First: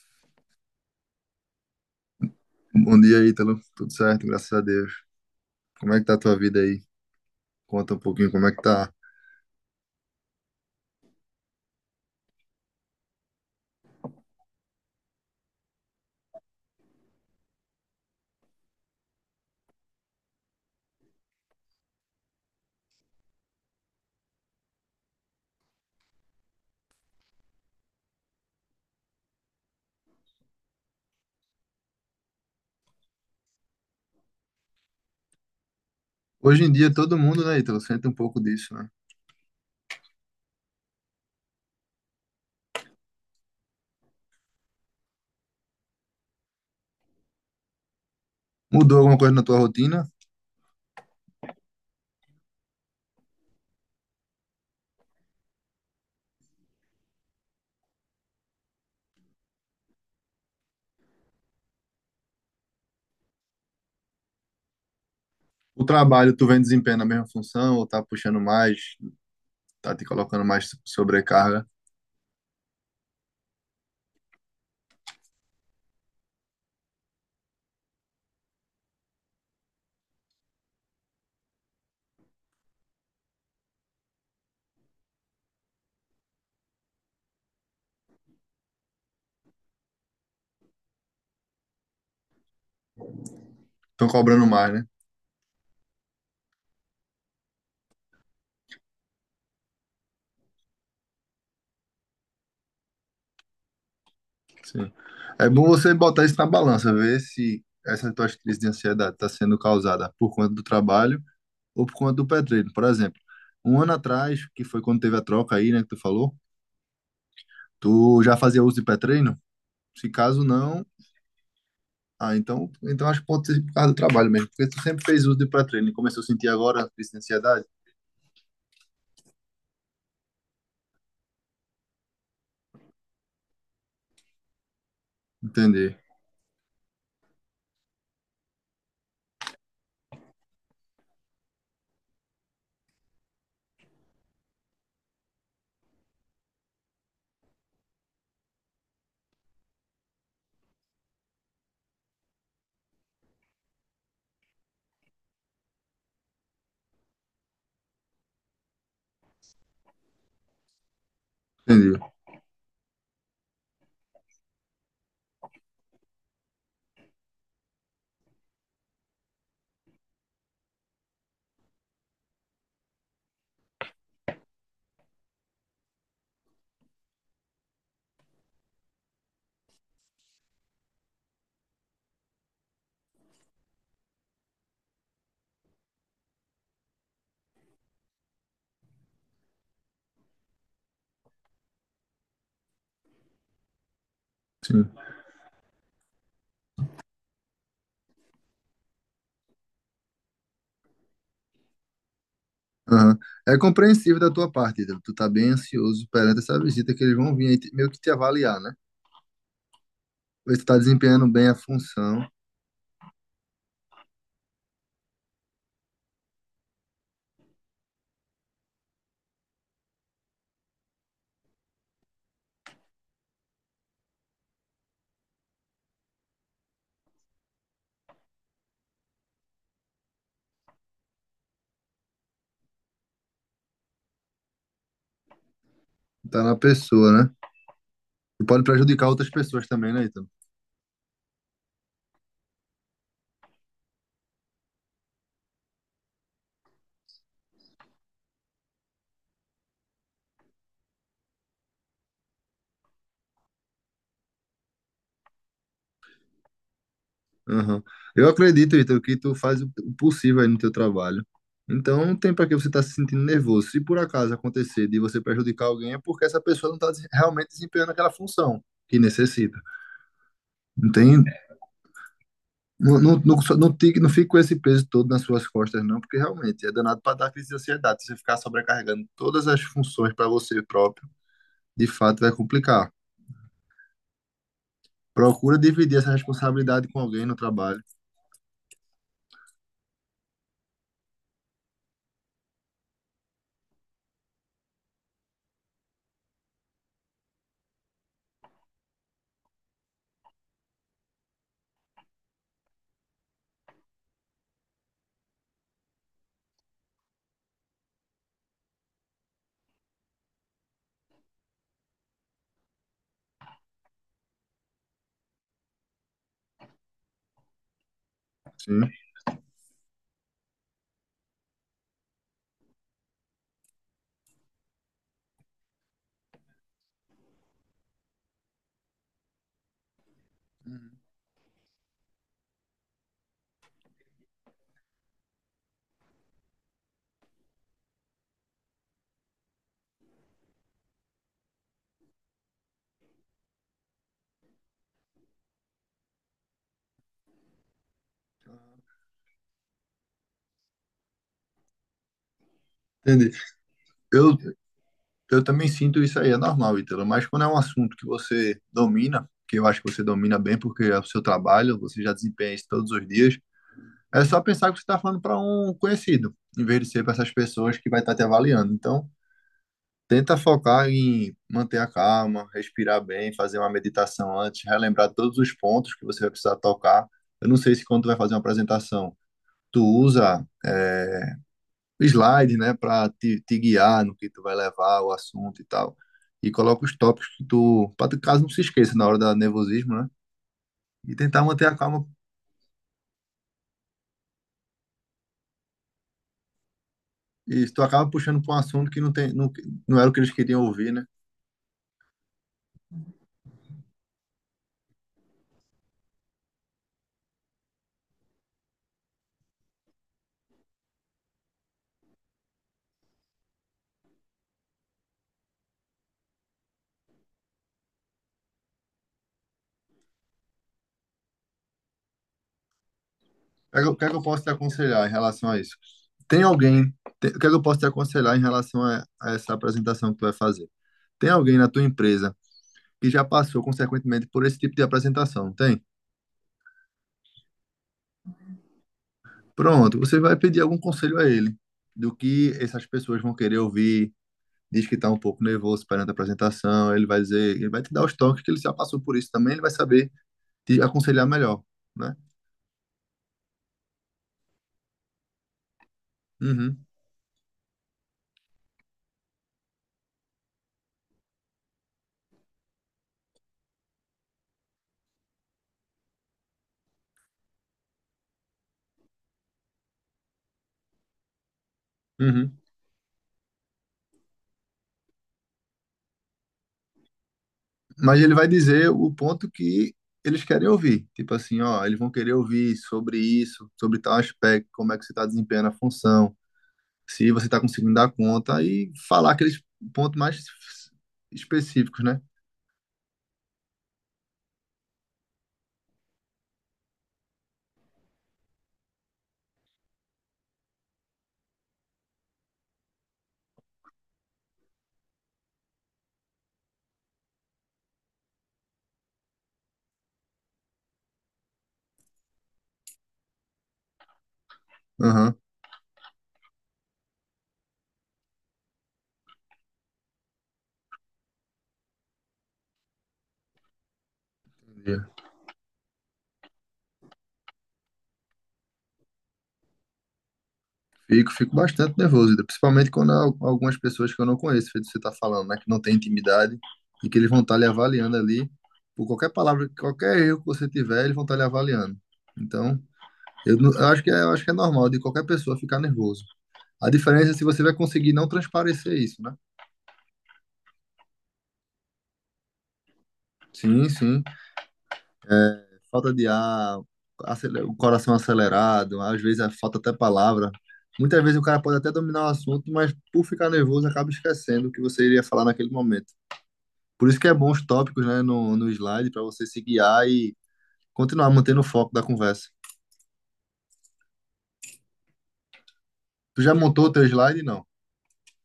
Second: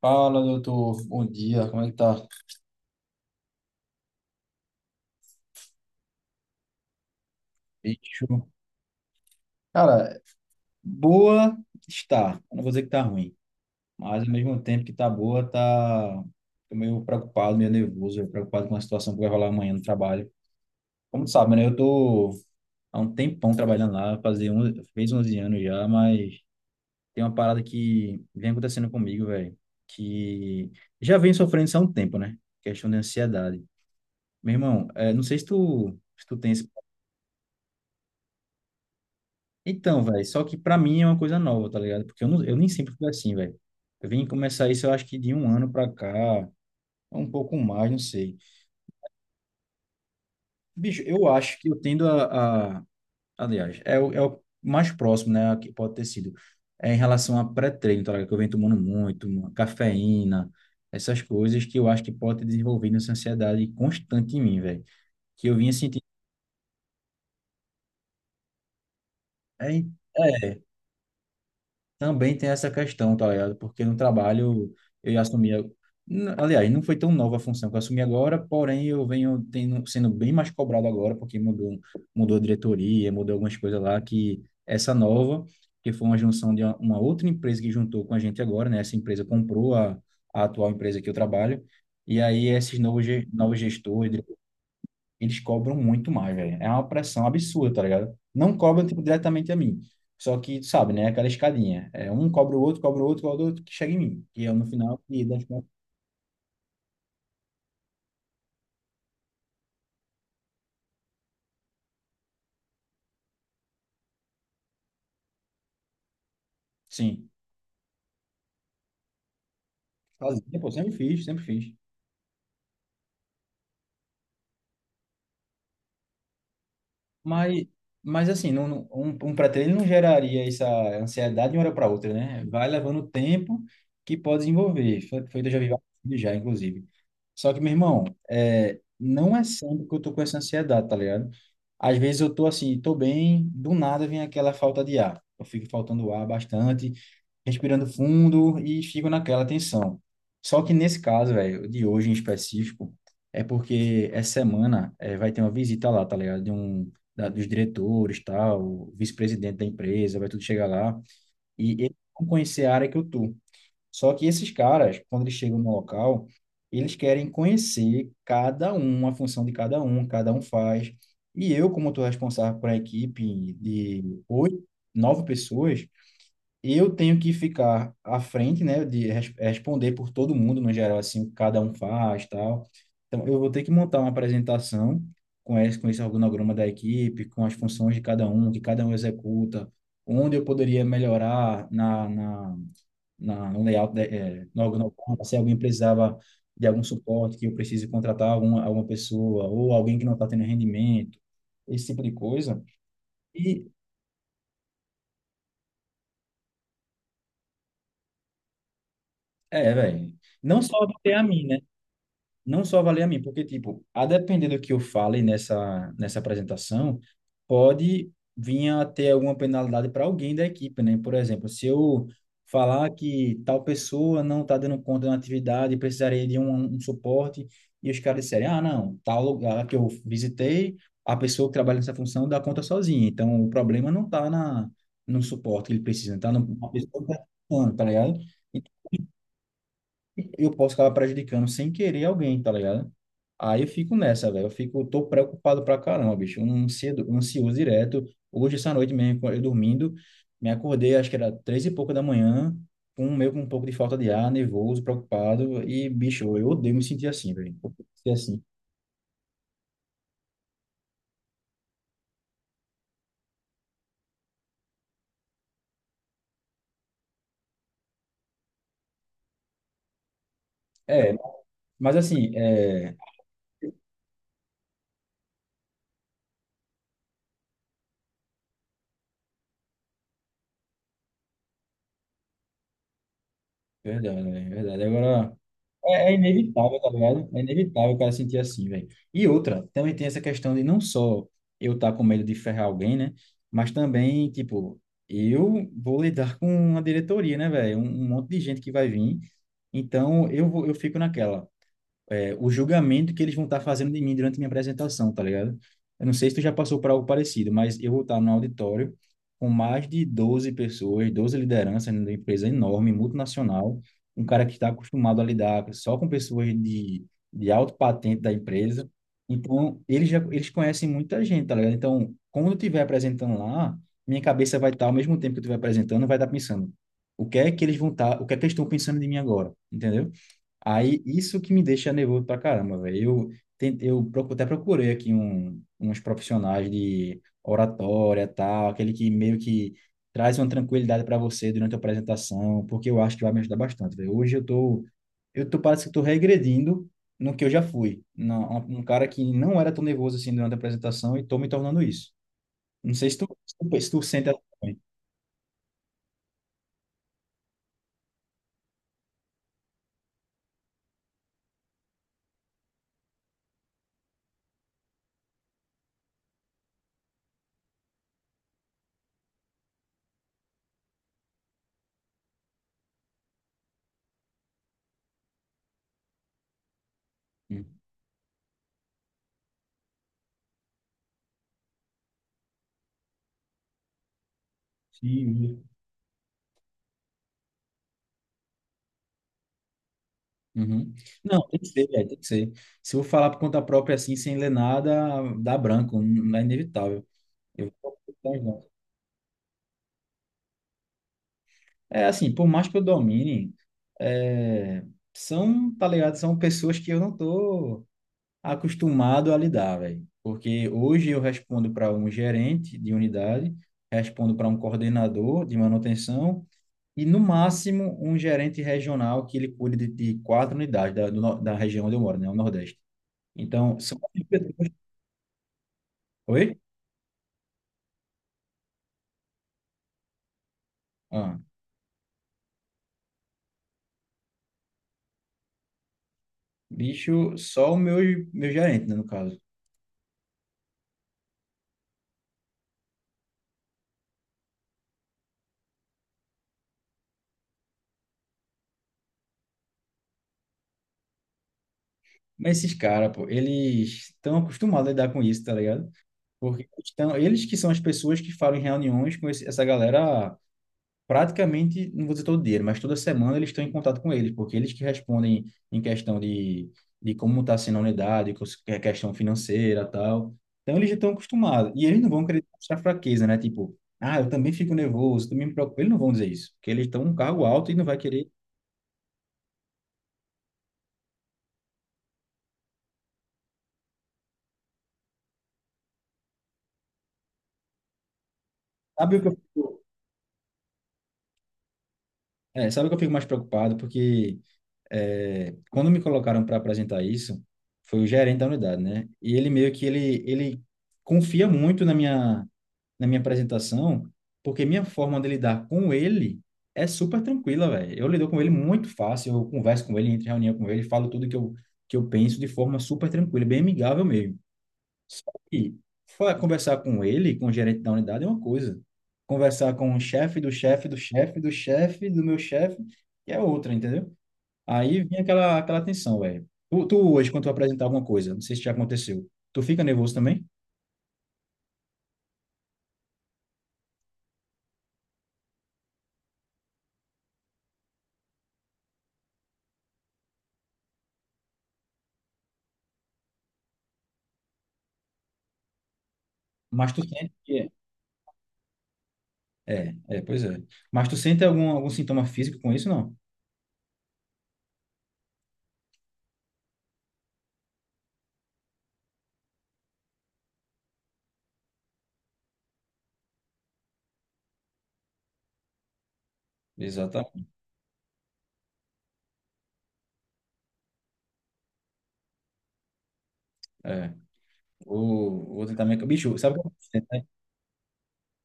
Fala, doutor. Bom dia. Como é que tá? Bom dia, Ítalo. Tudo certo, graças a Deus. Como é que tá a tua vida aí? Conta um Bicho. pouquinho como é que tá. Cara, boa está. Eu não vou dizer que tá ruim, mas ao mesmo tempo que tá boa, tá. Tô meio preocupado, meio nervoso, preocupado com a situação que vai rolar amanhã no trabalho. Como tu sabe, né? Eu tô há um tempão trabalhando lá, fez 11 anos já, mas tem uma parada que vem acontecendo comigo, velho, que já vem sofrendo isso há um tempo, né? Questão de ansiedade. Meu irmão, não sei se tu tem Hoje esse. em dia, todo mundo, né, Ítalo, sente um pouco disso, né? Então, velho, só que pra mim é uma coisa nova, tá ligado? Porque eu, não, eu nem sempre fui assim, velho. Eu vim começar isso, eu acho que de um ano pra cá, um pouco mais, não sei. Mudou alguma coisa na tua rotina? Bicho, eu acho que eu tendo a, a. Aliás, é o, é o mais próximo, né, que pode ter sido, é em relação a pré-treino, tá ligado? Que eu venho tomando muito, uma cafeína, essas coisas que eu acho que pode ter desenvolvido essa ansiedade constante em mim, velho. Que eu vinha O sentindo. trabalho, tu vem desempenhando a mesma função ou tá puxando mais, É, tá te colocando é, mais sobrecarga? também tem essa questão, tá ligado? Porque no trabalho eu já assumia. Aliás, não foi tão nova a função que eu assumi agora, porém eu venho tendo, sendo bem mais cobrado agora, porque mudou, a diretoria, mudou algumas coisas lá, que essa nova, que foi uma junção de uma, outra empresa que juntou com a gente agora, né? Essa empresa comprou a, atual empresa que eu trabalho, e aí esses novos Estão gestores, cobrando mais, né? eles cobram muito mais, velho. É uma pressão absurda, tá ligado? Não cobram, tipo, diretamente a mim. Só que, tu sabe, né? Aquela escadinha. É, um cobra o outro, cobra o outro, cobra o outro, que chega em mim. E eu, no Sim. final, e das É bom contas, você botar isso na balança, ver se essa tua crise de ansiedade está sendo causada por conta do trabalho ou por conta do petróleo. Por exemplo, um ano atrás, que foi quando teve a troca aí, né, que tu falou, sim. tu já fazia uso de pré. Se caso Fazia, pô, não, sempre fiz, sempre fiz. ah, então, então acho que pode ser por causa do trabalho mesmo, porque tu sempre fez uso de pré-treino e começou a sentir agora essa ansiedade? Mas, mas assim, um, pré-treino não geraria essa ansiedade de uma hora para outra, né? Vai levando tempo que pode desenvolver. Foi, eu já vi vários Entendi, vídeos já, inclusive. Só que, meu irmão, não é sempre que eu tô com essa ansiedade, tá ligado? Às vezes eu tô assim, tô bem, do nada vem aquela falta de ar. Eu fico faltando ar bastante, respirando fundo e fico naquela tensão. Só que nesse caso, velho, de hoje em específico, é porque essa semana vai ter uma visita lá, tá ligado? De um, da- dos diretores, tal, o vice-presidente da empresa, vai tudo chegar lá. E eles entendi. vão conhecer a área que eu tô. Só que esses caras, quando eles chegam no local, eles querem conhecer cada um, a função de cada um faz. E eu, como estou responsável por uma equipe de oito, nove pessoas, eu tenho que ficar à frente, né, de responder por todo mundo, no geral, assim, o que cada um faz, tal. Então, eu vou ter que montar uma apresentação com esse organograma da equipe, com as funções de cada um, que cada um executa, onde eu poderia melhorar na, no layout, né, no Sim. organograma, se alguém precisava de algum suporte, que eu precise contratar alguma, pessoa, ou alguém que não está tendo rendimento, esse tipo de coisa. Aham. É E, compreensível da tua parte, Ítalo. Tu tá bem ansioso perante essa visita que eles vão vir aí te- meio que te avaliar, né? Velho, Ver se não tu tá só do TEA desempenhando bem a função, não só valer a mim, porque, tipo, a depender do que eu fale nessa, apresentação, pode vir a ter alguma penalidade para alguém da equipe, né? Por exemplo, se eu falar que tal pessoa não está dando conta da atividade, precisaria de um, suporte, e os caras disserem, ah, não, tal lugar que eu visitei, a pessoa que trabalha nessa função dá conta sozinha, então o problema não está na no suporte que ele precisa, está na tá na pessoa que pessoa, está, né? tá ligado? E pode prejudicar outras pessoas também, né, Ítalo? Eu posso acabar prejudicando sem querer alguém, tá ligado? Aí eu fico nessa, velho. Eu fico, eu tô preocupado pra caramba, bicho. Um ansioso direto. Hoje, essa noite mesmo, eu dormindo, me acordei, acho que era três e pouca da manhã, com meio com um pouco de falta de ar, nervoso, preocupado. E, bicho, eu odeio me sentir assim, velho. Aham. Ser Eu assim. acredito, Ítalo, que tu faz o possível aí no teu trabalho. Então, não tem para que você estar se sentindo nervoso. Se por acaso acontecer de você prejudicar alguém, é porque essa pessoa não está realmente desempenhando aquela função que necessita. Não É, tem, mas assim, é. Não fica com esse peso todo nas suas costas, não, porque realmente é danado para dar crise de ansiedade. Se você ficar sobrecarregando todas as funções para você próprio, de fato vai complicar. Verdade, é verdade. Agora. Procura dividir essa É inevitável, responsabilidade tá com alguém ligado? no É trabalho. inevitável o cara sentir assim, velho. E outra, também tem essa questão de não só eu estar com medo de ferrar alguém, né? Mas também, tipo, eu vou lidar com uma diretoria, né, velho? Um monte de gente que vai vir. Então, eu fico naquela o julgamento que eles vão estar fazendo de mim durante minha apresentação, tá ligado? Eu não sei se tu já passou por algo parecido, mas eu vou estar no auditório com mais de 12 pessoas, 12 lideranças numa empresa enorme, multinacional, um cara que está acostumado a lidar só com pessoas de alto patente da empresa. Sim. Então, eles já eles conhecem muita gente, tá ligado? Então, quando eu estiver apresentando lá, minha cabeça vai estar, ao mesmo tempo que eu estiver apresentando, vai estar pensando o que é que eles vão estar, o que é que eles estão pensando de mim agora, entendeu? Aí, isso que me deixa nervoso pra caramba, velho. Eu, ten- eu procu- até procurei aqui um, uns profissionais de oratória, tal, aquele que meio que traz uma tranquilidade para você durante a apresentação, porque eu acho que vai me ajudar bastante, velho. Hoje parece que eu tô regredindo no que eu já fui. Um cara que não era tão nervoso assim durante a apresentação e tô me tornando isso. Não sei se tu, Entendi. se tu sente Eu, assim. Eu também sinto isso aí, é normal, Ítalo, mas quando é um assunto que você domina, que eu acho que você domina bem, porque é o seu trabalho, você já desempenha isso todos os dias, é só pensar que você está falando para um conhecido, em vez de ser para essas pessoas que vai estar te avaliando. Então, tenta focar em manter a calma, respirar bem, fazer uma meditação antes, relembrar todos os pontos que você vai precisar tocar. Eu não sei se quando tu vai fazer uma apresentação, tu usa slide, né, para te guiar no que tu vai levar o assunto Sim. e tal. E coloca os tópicos que tu, para tu caso não se esqueça na hora da nervosismo, né? Uhum. E tentar Não, tem que manter a ser, calma. velho, tem que ser. Se eu falar por conta própria assim, sem ler nada, dá branco, não é inevitável. E Eu tu vou acaba botar puxando para um junto. assunto que não tem, não, não era o que eles queriam ouvir, né? É assim, por mais que eu domine, é, são, tá ligado? São pessoas que eu não tô acostumado a lidar, velho. Porque hoje eu respondo para um gerente de unidade, respondo para um coordenador de manutenção e, no máximo, um gerente regional que ele cuide de quatro unidades da, do no- da região onde eu moro, né? O Nordeste. Então, O que é que eu o são. que é que eu posso te aconselhar em relação a isso? Tem Oi? alguém, tem- o que é que eu posso te aconselhar em relação a essa apresentação que tu vai fazer? Tem Ah, alguém na tua empresa que já passou, consequentemente, por esse tipo de apresentação, não tem? bicho, só o meu, meu gerente, né, no caso. Pronto, você vai pedir algum conselho a ele do que essas pessoas vão querer ouvir, diz que está um pouco nervoso perante a apresentação, ele vai dizer, ele vai te dar os toques que ele já passou por isso também, ele vai saber te aconselhar melhor, né? Mas esses caras, pô, eles estão acostumados a lidar com isso, tá ligado? Porque Uhum, estão, eles que são as pessoas que falam em reuniões com essa galera praticamente, não vou dizer todo dia, mas toda semana eles estão em contato com eles, porque eles que respondem em questão de como está sendo a unidade, que é questão financeira tal. Então eles já estão acostumados. E eles não vão querer uhum. mostrar fraqueza, né? Tipo, ah, eu também fico nervoso, também me preocupo. Eles não vão dizer isso, porque eles estão num cargo alto e não vai Mas querer. ele vai dizer o ponto que eles querem ouvir, tipo assim, ó, eles vão querer ouvir sobre isso, sobre tal aspecto, como é que você está desempenhando a função, se você está conseguindo dar conta e Sabe o que falar eu aqueles fico, pontos mais específicos, né? sabe o que eu fico mais preocupado? Porque quando me colocaram para apresentar isso, foi o gerente da unidade, né? E ele meio que ele confia muito na minha apresentação, porque minha forma de lidar com ele é super tranquila, velho. Eu lido com ele muito fácil, eu converso com ele, entro em reunião com ele, falo tudo que eu penso de forma super tranquila, bem amigável mesmo. Só Aham. que conversar com ele, com o gerente da unidade, é uma coisa. Conversar com o chefe do chefe do chefe do chefe do meu chefe, que é outra, entendeu? Aí vinha aquela, aquela tensão, velho. Tu hoje, quando tu apresentar alguma coisa, não sei se já aconteceu, tu fica nervoso também? Fico, fico bastante nervoso, ainda, principalmente quando há al- algumas pessoas que eu não conheço, feito você está falando, né, que não tem intimidade e que eles vão estar lhe avaliando ali por qualquer palavra, qualquer erro que você tiver, eles vão estar lhe avaliando. Então, eu, não- eu acho que é, eu acho que é normal de qualquer pessoa ficar nervoso. A Mas tu diferença sente é se que você é. vai conseguir não transparecer isso, né? É, é, pois é. Mas tu sente algum, algum sintoma físico com isso, não? Sim, sim. É, falta de ar, acele- o coração acelerado, às vezes é, falta até palavra. Muitas vezes o cara pode até dominar o assunto, mas por ficar nervoso acaba esquecendo o que você iria falar naquele momento. Por isso que é Exatamente. bom os tópicos, né, no slide, para você se guiar e continuar mantendo o foco da conversa. É. Vou tentar me... Bicho, Tu já sabe o que eu tô montou o sentindo, teu né? slide? Não.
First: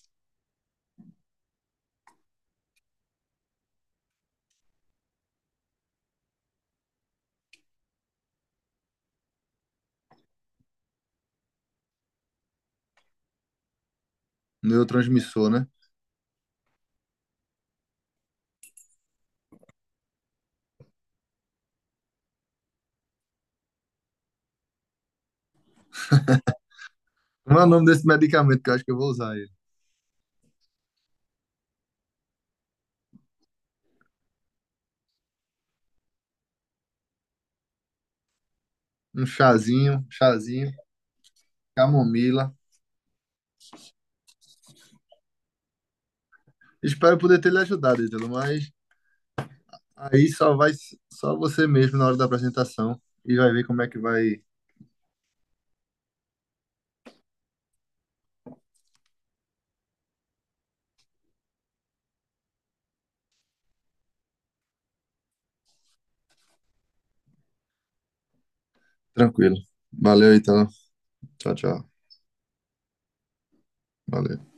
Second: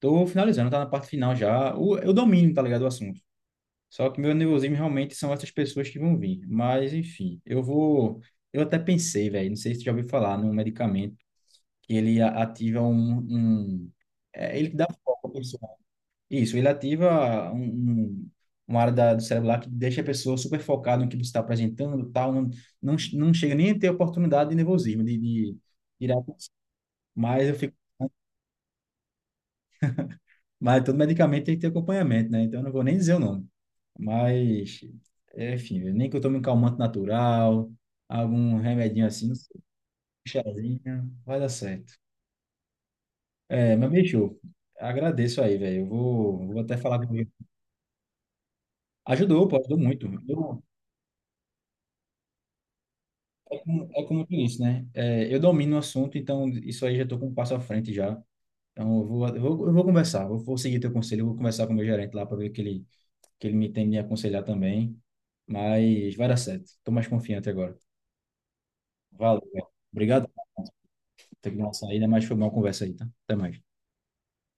Tô finalizando, tá na parte final já. Eu domino, tá ligado, o assunto. Só que meu nervosismo realmente são essas pessoas que vão vir. Mas, enfim, eu vou. Eu até pensei, velho, não sei se tu já ouviu falar num medicamento que ele ativa um. Ele dá um foco à Neurotransmissor, pessoa. né? Isso, ele ativa um, uma área do cérebro lá que deixa a pessoa super focada no que você está apresentando, tal. Não, não, não chega nem a ter oportunidade de nervosismo, de tirar. Mas eu Como é o fico. nome desse medicamento que eu acho que eu vou usar ele? Mas todo medicamento tem que ter acompanhamento, né? Então eu não vou nem dizer o nome. Mas, enfim, nem que eu tome um calmante natural, algum remedinho Um assim, um chazinho, chazinho, vai dar certo. camomila. É, mas bicho, agradeço aí, velho. Eu vou até falar Espero comigo. poder ter lhe ajudado, Ítalo, mas Ajudou, pô, ajudou muito. aí Eu, só você mesmo na hora da apresentação e vai é ver como como, é que é como tu vai. disse, né? É, eu domino o assunto, então isso aí já estou com um passo à frente já. Então eu vou conversar, vou seguir teu conselho, eu vou conversar com o meu gerente lá para ver que ele me tem me aconselhar também. Mas vai dar certo. Estou mais confiante agora. Valeu, Tranquilo. velho. Obrigado. Valeu, Ítalo. Tem Tchau, que lançar tchau. aí, né, mas foi uma boa conversa aí, tá? Até mais. Valeu.